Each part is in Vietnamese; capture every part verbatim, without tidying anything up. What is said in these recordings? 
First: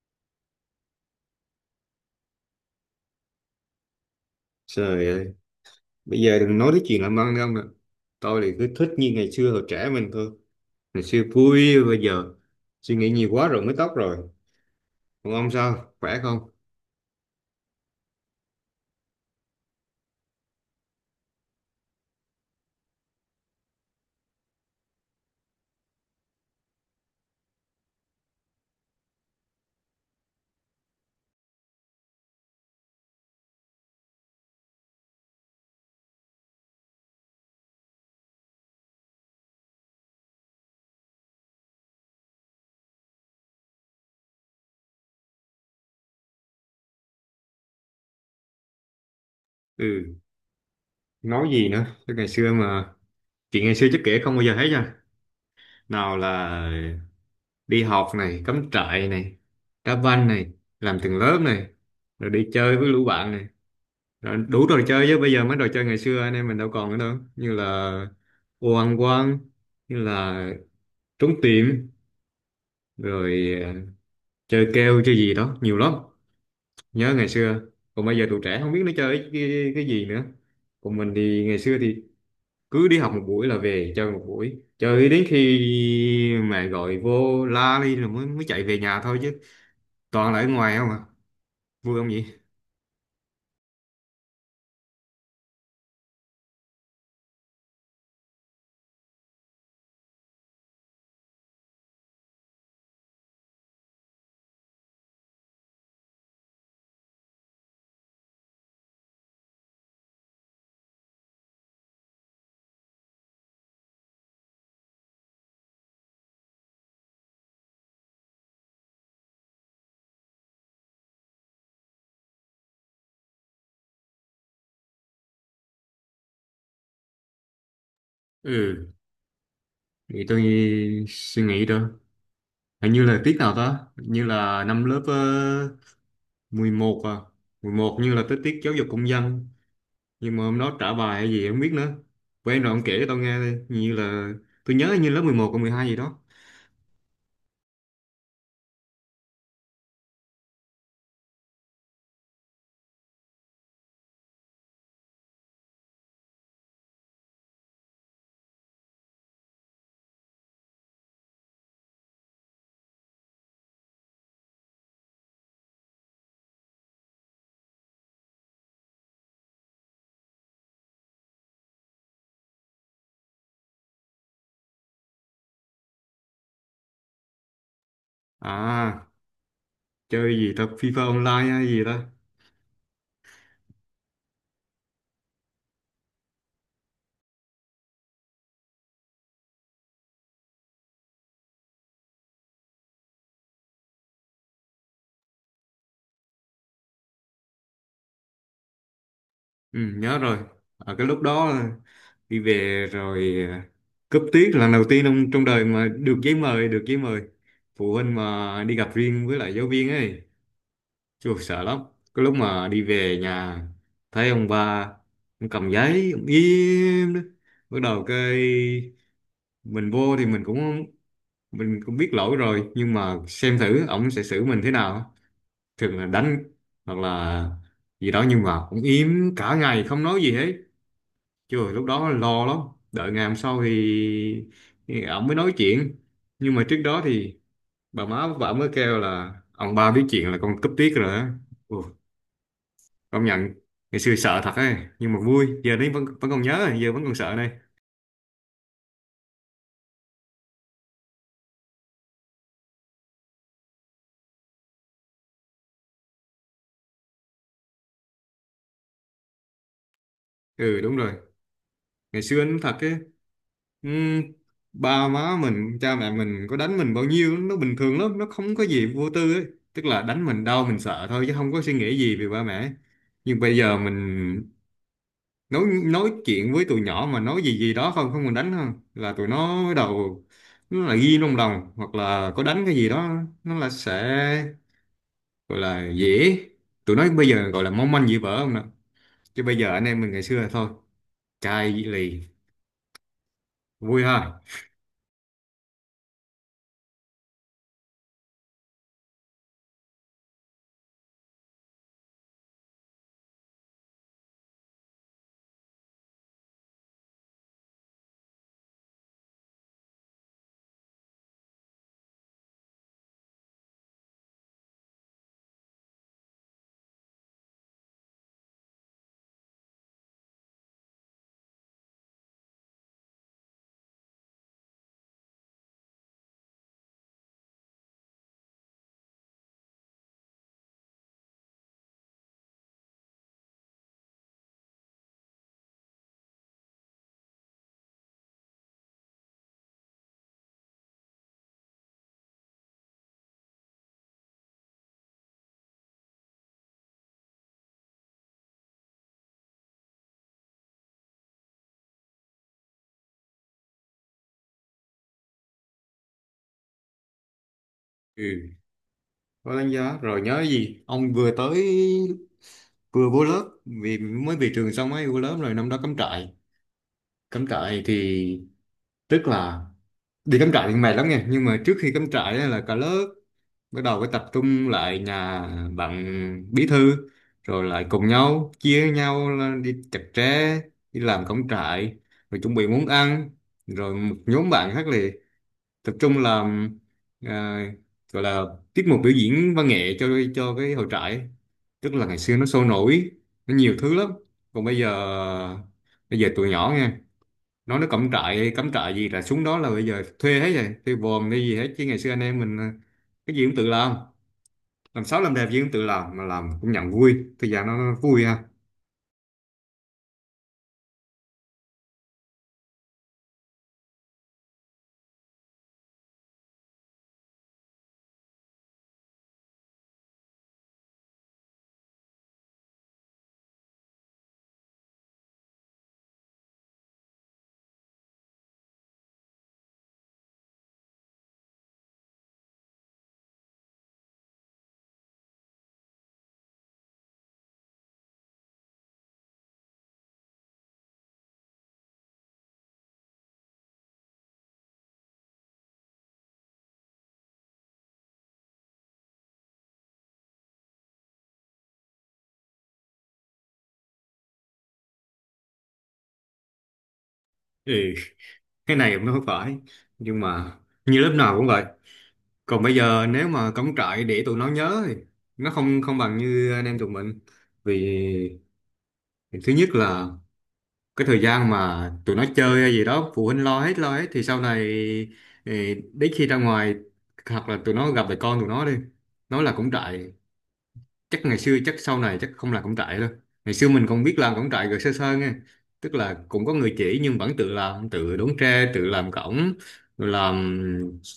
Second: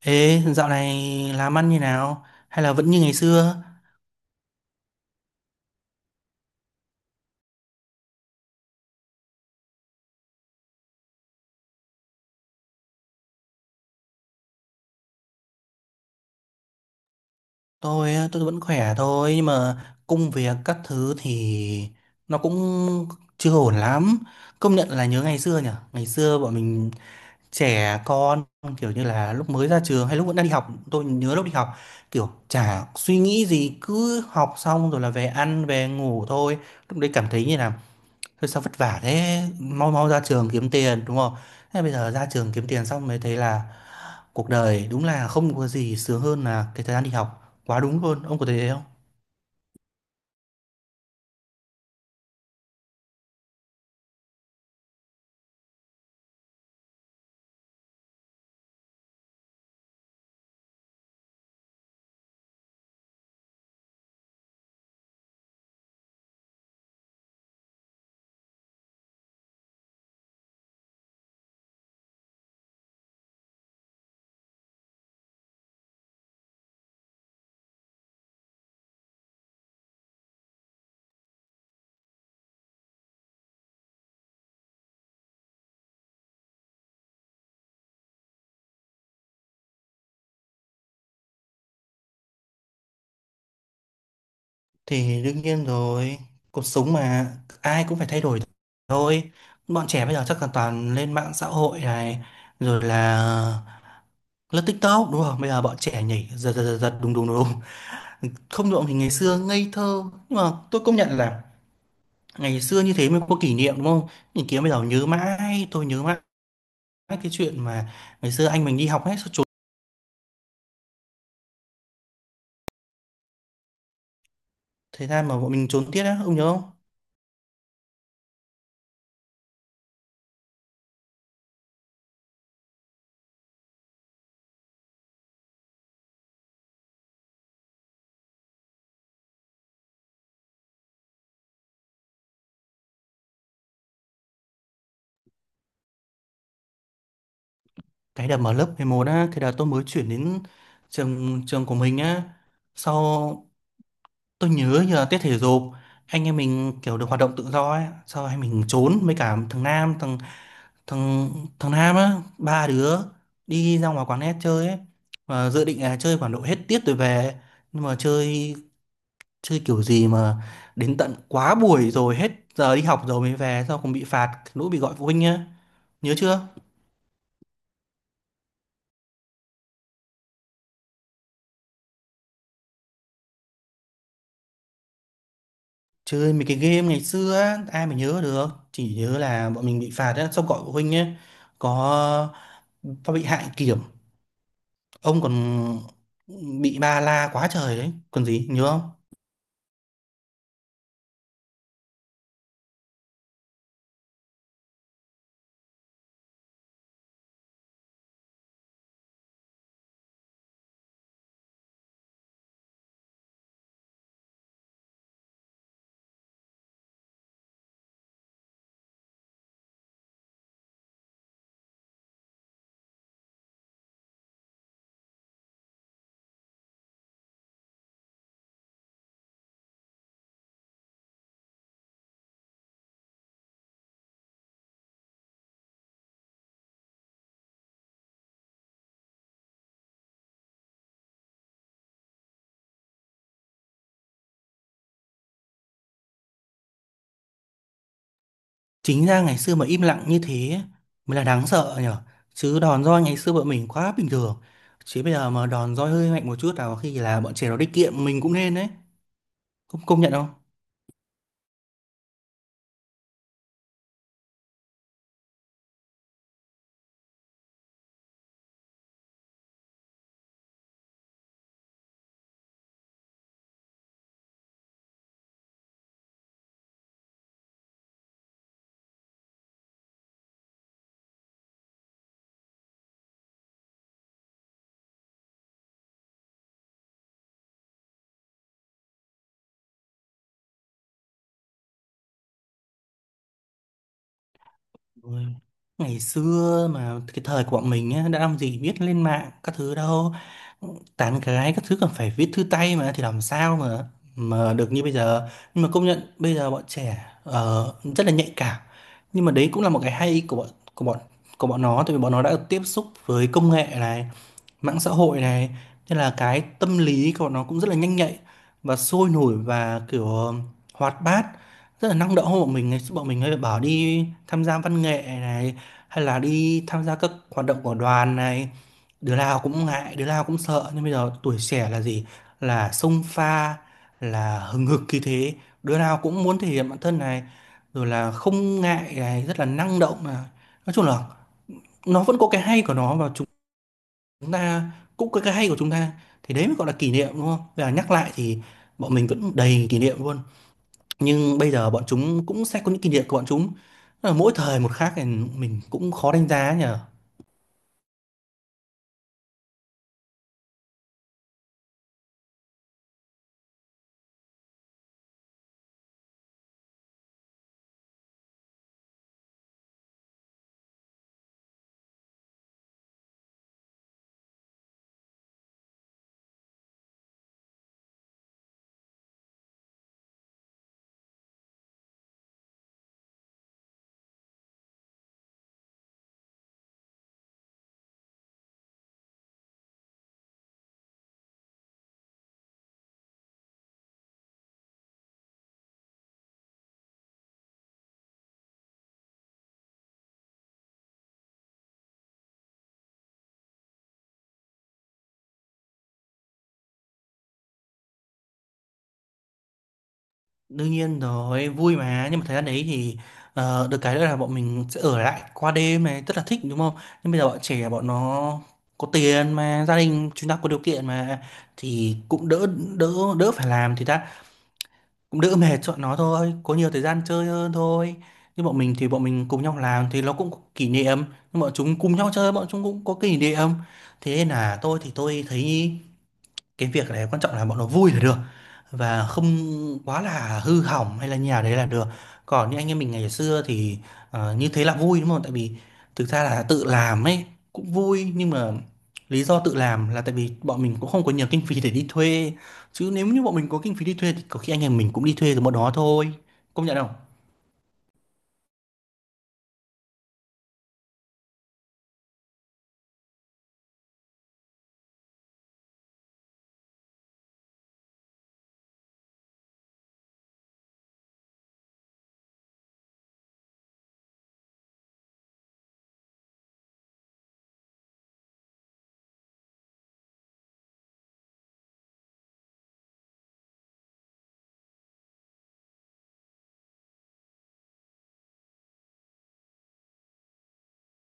Ê, dạo này làm ăn như nào? Hay là vẫn như ngày xưa? Trời ơi, bây giờ đừng nói đến chuyện làm ăn không nè. Tôi thì cứ thích như ngày xưa hồi trẻ mình thôi. Ngày xưa vui, bây giờ suy nghĩ nhiều quá rồi mới tóc rồi. Còn ông sao? Khỏe không? Tôi tôi vẫn khỏe thôi nhưng mà công việc các thứ thì nó cũng chưa ổn lắm. Công nhận là nhớ ngày xưa nhỉ? Ngày xưa bọn mình trẻ con, kiểu như là lúc mới ra trường hay lúc vẫn đang đi học. Tôi nhớ lúc đi học kiểu chả suy nghĩ gì, cứ học xong rồi là về ăn về ngủ thôi. Lúc đấy cảm thấy như là thôi sao vất vả thế, mau mau ra trường kiếm tiền đúng không. Thế bây giờ ra trường kiếm tiền xong mới thấy là cuộc đời đúng là không có gì sướng hơn là cái thời gian đi học. Quá đúng luôn, ông có thấy thế không? Ừ, nói gì nữa? Chứ ngày xưa mà Chuyện ngày xưa chắc kể không bao giờ hết nha. Nào là đi học này, cắm trại này, đá banh này, làm từng lớp này, rồi đi chơi với lũ bạn này. Rồi đủ trò chơi, chứ bây giờ mấy trò chơi ngày xưa anh em mình đâu còn nữa đâu. Như là ô ăn quan, như là trốn tìm rồi à, chơi keo chơi gì đó nhiều lắm, nhớ ngày xưa. Còn bây giờ tụi trẻ không biết nó chơi cái, cái gì nữa. Còn mình thì ngày xưa thì cứ đi học một buổi là về chơi một buổi, chơi đến khi mẹ gọi vô la đi rồi mới mới chạy về nhà thôi, chứ toàn là ở ngoài không à. Vui không vậy? Thì đương nhiên rồi, cuộc sống mà, ai cũng phải thay đổi thôi. Bọn trẻ bây giờ chắc là toàn lên mạng xã hội này, rồi là lướt TikTok đúng không. Bây giờ bọn trẻ nhảy giật giật giật giật, đúng đúng đúng không được. Thì ngày xưa ngây thơ nhưng mà tôi công nhận là ngày xưa như thế mới có kỷ niệm, đúng không? Nhìn kia bây giờ nhớ mãi, tôi nhớ mãi cái chuyện mà ngày xưa anh mình đi học hết, sao trốn thời gian mà bọn mình trốn tiết á, ông nhớ không? Ừ, thì tôi nghĩ- suy nghĩ đó, hình như là tiết nào đó. Hình như là năm lớp uh, mười một à, mười một, như là tới tiết giáo dục công dân, nhưng mà hôm đó trả bài hay gì em không biết nữa. Quen rồi, ông kể cho tao nghe đi. Như là tôi nhớ như lớp mười một còn mười hai gì đó. Cái đợt mà lớp mười một á, cái đợt tôi mới chuyển đến trường trường của mình á, sau tôi nhớ như là tiết thể dục, anh em mình kiểu được hoạt động tự do ấy. Sau anh mình trốn với cả thằng Nam, thằng thằng thằng Nam á, ba đứa đi ra ngoài quán net chơi ấy. Và dự định là chơi khoảng độ hết tiết rồi về, nhưng mà chơi chơi kiểu gì mà đến tận quá buổi, rồi hết giờ đi học rồi mới về. Sao còn bị phạt lỗi, bị gọi phụ huynh nhá. Nhớ chưa? À, chơi gì ta, FIFA online hay gì ta? Chơi mấy cái game ngày xưa á, ai mà nhớ được. Chỉ nhớ là bọn mình bị phạt á, xong gọi phụ huynh nhé. Có có bị hại kiểm, ông còn bị ba la quá trời đấy. Còn gì, nhớ không? Ừ, nhớ rồi. Ở cái lúc đó đi về rồi à, cúp tiết là lần đầu tiên trong trong đời mà được giấy mời, được giấy mời phụ huynh mà đi gặp riêng với lại giáo viên ấy. Chù, sợ lắm. Cái lúc mà đi về nhà thấy ông ba, ông cầm giấy ông im đó. Bắt đầu cái mình vô thì mình cũng mình cũng biết lỗi rồi, nhưng mà xem thử ổng sẽ xử mình thế nào. Thường là đánh hoặc là gì đó, nhưng mà ổng im cả ngày không nói gì hết. Trời, lúc đó lo lắm. Đợi ngày hôm sau thì, thì ổng mới nói chuyện. Nhưng mà trước đó thì bà má bà mới kêu là ông ba biết chuyện là con cúp tiết rồi á. Ồ, công nhận ngày xưa sợ thật ấy, nhưng mà vui. Giờ đấy vẫn vẫn còn nhớ, giờ vẫn còn sợ này. Chính ra ngày xưa mà im lặng như thế mới là đáng sợ nhở. Chứ đòn roi ngày xưa bọn mình quá bình thường. Chứ bây giờ mà đòn roi hơi mạnh một chút nào khi là bọn trẻ nó đi kiệm mình cũng nên đấy. Công công nhận không? Ừ, đúng rồi, ngày xưa anh thật ấy. Ừ, ba má mình cha mẹ mình có đánh mình bao nhiêu nó bình thường lắm, nó không có gì, vô tư ấy. Tức là đánh mình đau mình sợ thôi, chứ không có suy nghĩ gì về ba mẹ. Nhưng bây giờ mình nói nói chuyện với tụi nhỏ mà nói gì gì đó không không, mình đánh không là tụi nó bắt đầu, nó là ghi trong lòng. Hoặc là có đánh cái gì đó nó là sẽ gọi là dễ, tụi nó bây giờ gọi là mong manh dễ vỡ không nè. Chứ bây giờ anh em mình ngày xưa là thôi, chai lì. Vui ha. Ôi, ngày xưa mà cái thời của bọn mình á, đã làm gì biết lên mạng các thứ đâu. Tán gái các thứ còn phải viết thư tay mà, thì làm sao mà mà được như bây giờ. Nhưng mà công nhận bây giờ bọn trẻ ờ, rất là nhạy cảm. Nhưng mà đấy cũng là một cái hay của bọn của bọn của bọn nó, tại vì bọn nó đã tiếp xúc với công nghệ này, mạng xã hội này, nên là cái tâm lý của nó cũng rất là nhanh nhạy và sôi nổi và kiểu ờ, hoạt bát, rất là năng động hơn bọn mình. Ngày xưa bọn mình hay bảo đi tham gia văn nghệ này, hay là đi tham gia các hoạt động của đoàn này, đứa nào cũng ngại, đứa nào cũng sợ. Nhưng bây giờ tuổi trẻ là gì? Là xông pha, là hừng hực khí thế, đứa nào cũng muốn thể hiện bản thân này, rồi là không ngại này, rất là năng động này. Nói chung là nó vẫn có cái hay của nó, và chúng chúng ta cũng có cái hay của chúng ta. Thì đấy mới gọi là kỷ niệm, đúng không? Và nhắc lại thì bọn mình vẫn đầy kỷ niệm luôn, nhưng bây giờ bọn chúng cũng sẽ có những kỷ niệm của bọn chúng. Tức là mỗi thời một khác, thì mình cũng khó đánh giá nhở. Ừ, có đánh giá rồi nhớ gì. Ông vừa tới, vừa vô lớp vì mới về trường xong ấy, vô lớp rồi năm đó cắm trại. Cắm trại thì Tức là đi cắm trại thì mệt lắm nha, nhưng mà trước khi cắm trại á là cả lớp bắt đầu phải tập trung lại nhà bạn bí thư, rồi lại cùng nhau chia nhau là đi chặt tre, đi làm cắm trại, rồi chuẩn bị món ăn. Rồi một nhóm bạn khác là tập trung làm, à, gọi là tiết mục biểu diễn văn nghệ cho cho cái hội trại. Tức là ngày xưa nó sôi nổi, nó nhiều thứ lắm. Còn bây giờ, bây giờ tụi nhỏ nghe nói nó cắm trại, cắm trại gì là xuống đó là bây giờ thuê hết rồi, thuê vòm hay gì hết. Chứ ngày xưa anh em mình à, cái gì cũng tự làm. Làm xấu làm đẹp gì cũng tự làm, mà làm cũng nhận vui. Thời gian nó, nó vui ha. Đương nhiên rồi, vui mà. Nhưng mà thời gian đấy thì ờ, được cái nữa là bọn mình sẽ ở lại qua đêm này, rất là thích đúng không. Nhưng bây giờ bọn trẻ, bọn nó có tiền mà, gia đình chúng ta có điều kiện mà, thì cũng đỡ, đỡ đỡ phải làm thì ta, cũng đỡ mệt cho bọn nó thôi, có nhiều thời gian chơi hơn thôi. Nhưng bọn mình thì bọn mình cùng nhau làm thì nó cũng có kỷ niệm, nhưng bọn chúng cùng nhau chơi bọn chúng cũng có kỷ niệm. Thế nên là tôi thì tôi thấy cái việc này quan trọng là bọn nó vui là được, và không quá là hư hỏng hay là nhà đấy là được. Còn như anh em mình ngày xưa thì ờ, như thế là vui, đúng không? Tại vì thực ra là tự làm ấy cũng vui, nhưng mà lý do tự làm là tại vì bọn mình cũng không có nhiều kinh phí để đi thuê. Chứ nếu như bọn mình có kinh phí đi thuê thì có khi anh em mình cũng đi thuê từ bọn đó thôi, công nhận không? Ừ, cái này cũng không phải, nhưng mà như lớp nào cũng vậy. Còn bây giờ nếu mà cắm trại để tụi nó nhớ thì nó không không bằng như anh em tụi mình. Vì thứ nhất là cái thời gian mà tụi nó chơi hay gì đó phụ huynh lo hết, lo hết thì sau này, ừ, đến khi ra ngoài hoặc là tụi nó gặp lại con tụi nó đi, nó là cắm trại, chắc ngày xưa, chắc sau này chắc không làm cổng trại đâu. Ngày xưa mình còn biết làm cổng trại rồi sơ sơ nghe. Tức là cũng có người chỉ nhưng vẫn tự làm, tự đốn tre, tự làm cổng, rồi làm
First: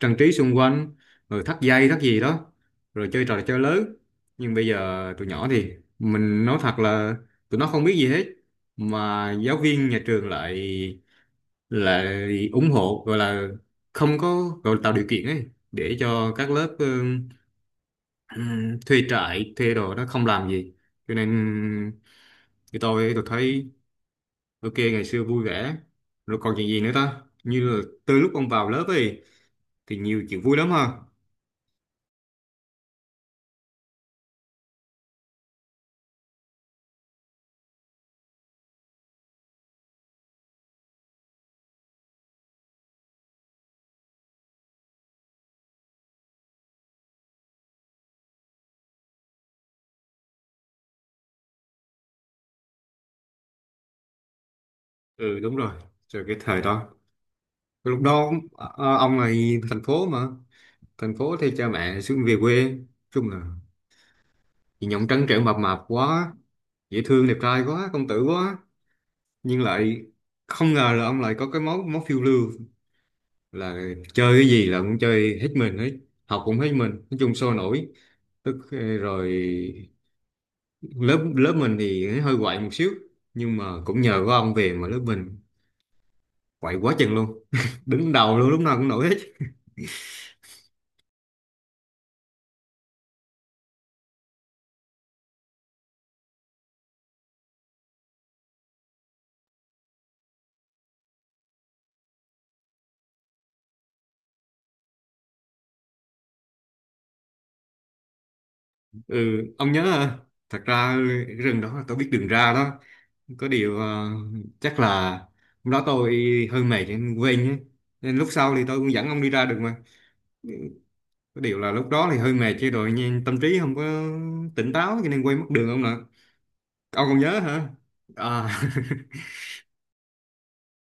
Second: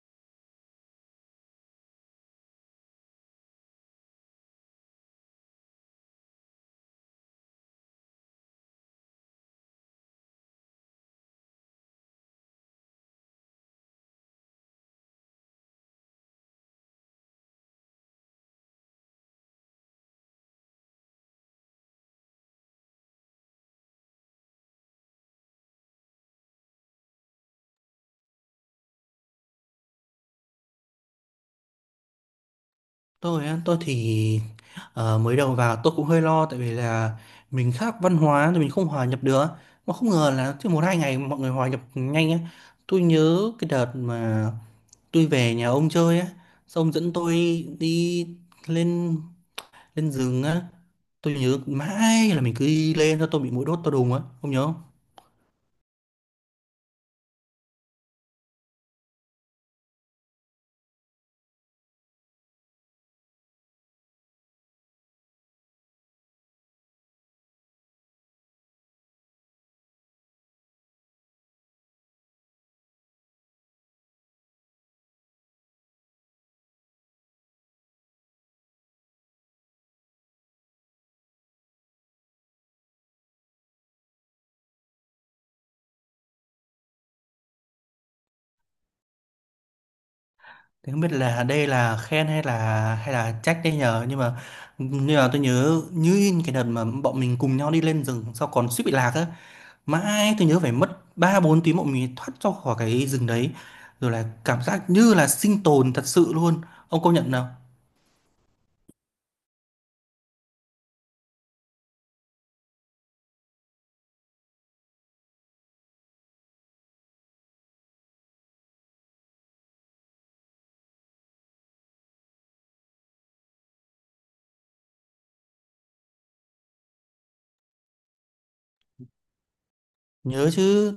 trang trí xung quanh, rồi thắt dây thắt gì đó, rồi chơi trò chơi lớn. Nhưng bây giờ tụi nhỏ thì mình nói thật là tụi nó không biết gì hết, mà giáo viên nhà trường lại lại ủng hộ, gọi là không có, gọi là tạo điều kiện ấy, để cho các lớp ừ, Ừm, thuê trại, thuê đồ, nó không làm gì. Cho nên thì tôi tôi thấy ok ngày xưa vui vẻ. Rồi còn chuyện gì nữa ta, như là từ lúc ông vào lớp ấy thì nhiều chuyện vui lắm ha. Tôi á, tôi thì ờ, mới đầu vào tôi cũng hơi lo, tại vì là mình khác văn hóa thì mình không hòa nhập được. Mà không ngờ là chỉ một hai ngày mọi người hòa nhập nhanh á. Tôi nhớ cái đợt mà tôi về nhà ông chơi á, xong dẫn tôi đi lên lên rừng á. Tôi nhớ mãi là mình cứ đi lên, cho tôi bị muỗi đốt tôi đùng á, ông nhớ không? Ừ, đúng rồi. Rồi cái thời đó, lúc đó, à, à, ông là thành phố mà. Thành phố thì cha mẹ xuống về quê. Nói chung là nhìn ông trắng trẻo mập mạp quá, dễ thương, đẹp trai quá, công tử quá, nhưng lại không ngờ là ông lại có cái máu máu phiêu lưu. Là chơi cái gì là cũng chơi hết mình hết, học cũng hết mình. Nói chung sôi nổi. Tức ờ, rồi lớp lớp mình thì hơi quậy một xíu, nhưng mà cũng nhờ có ông về mà lớp mình quậy quá chừng luôn đứng đầu luôn, lúc nào cũng nổi hết. Thì không biết là đây là khen hay là hay là trách đây nhờ. Nhưng mà nhưng mà tôi nhớ như in cái đợt mà bọn mình cùng nhau đi lên rừng sau còn suýt bị lạc á. Mãi tôi nhớ phải mất ba bốn tiếng bọn mình thoát ra khỏi cái rừng đấy, rồi là cảm giác như là sinh tồn thật sự luôn. Ông công nhận nào. Ừ, ông nhớ à, thật ra cái rừng đó là tôi biết đường ra đó. Có điều à, chắc là hôm đó tôi hơi mệt nên quên nhé. Nên lúc sau thì tôi cũng dẫn ông đi ra được mà. Có điều là lúc đó thì hơi mệt chứ rồi, nhưng tâm trí không có tỉnh táo cho nên quên mất đường ông nè. Ông còn nhớ hả? À, Nhớ chứ.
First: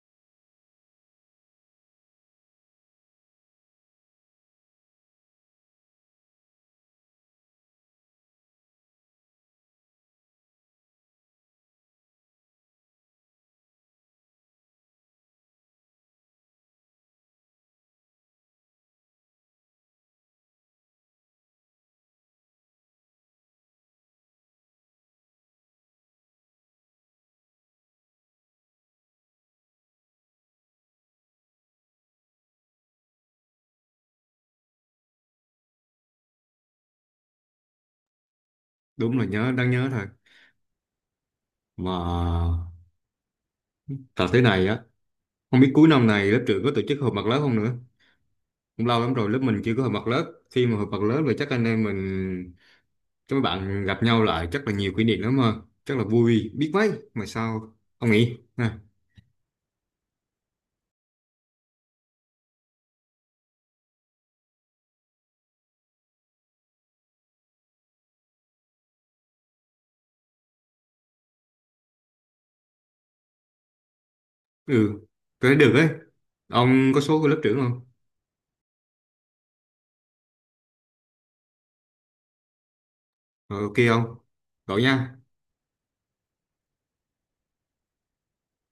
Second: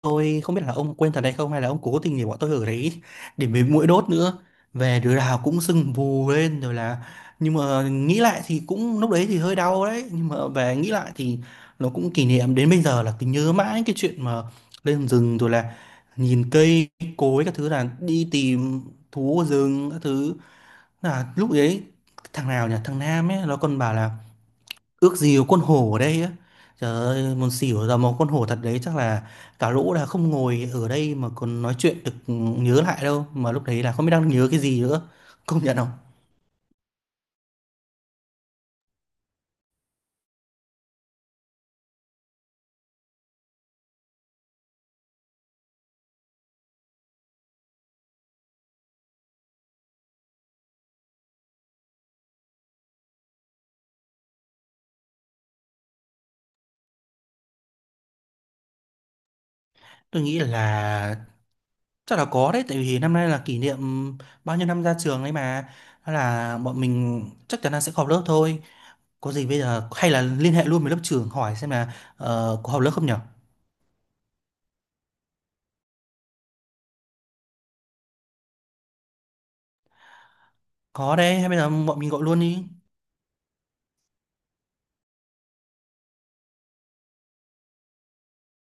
Tôi không biết là ông quên thật hay không, hay là ông cố tình để bọn tôi ở đấy để mấy mũi đốt nữa. Về đứa nào cũng sưng vù lên rồi là, nhưng mà nghĩ lại thì cũng lúc đấy thì hơi đau đấy, nhưng mà về nghĩ lại thì nó cũng kỷ niệm, đến bây giờ là cứ nhớ mãi cái chuyện mà lên rừng rồi là nhìn cây cối các thứ, là đi tìm thú ở rừng các thứ. Là lúc đấy thằng nào nhỉ, thằng Nam ấy, nó còn bảo là ước gì có con hổ ở đây á. Trời ơi, muốn xỉu. Ra một con hổ thật đấy chắc là cả lũ là không ngồi ở đây mà còn nói chuyện được. Ừ, nhớ lại đâu mà lúc đấy là không biết đang nhớ cái gì nữa, công nhận không? đúng là nhớ, đang nhớ thôi. Mà thật thế này á, không biết cuối năm này lớp trưởng có tổ chức họp mặt lớp không nữa. Cũng lâu lắm rồi lớp mình chưa có họp mặt lớp. Khi mà họp mặt lớp rồi chắc anh em mình, các bạn gặp nhau lại chắc là nhiều kỷ niệm lắm mà. Chắc là vui biết mấy. Mà sao, ông nghĩ? À, Tôi nghĩ là chắc là có đấy, tại vì năm nay là kỷ niệm bao nhiêu năm ra trường ấy mà. Đó là bọn mình chắc chắn là sẽ họp lớp thôi. Có gì bây giờ hay là liên hệ luôn với lớp trưởng hỏi xem là ờ, có họp lớp không nhở. ừ, có thể được ấy. Ông có số của lớp trưởng không? Có đấy, hay bây giờ bọn mình gọi luôn đi. Ờ, ok không? Gọi nha.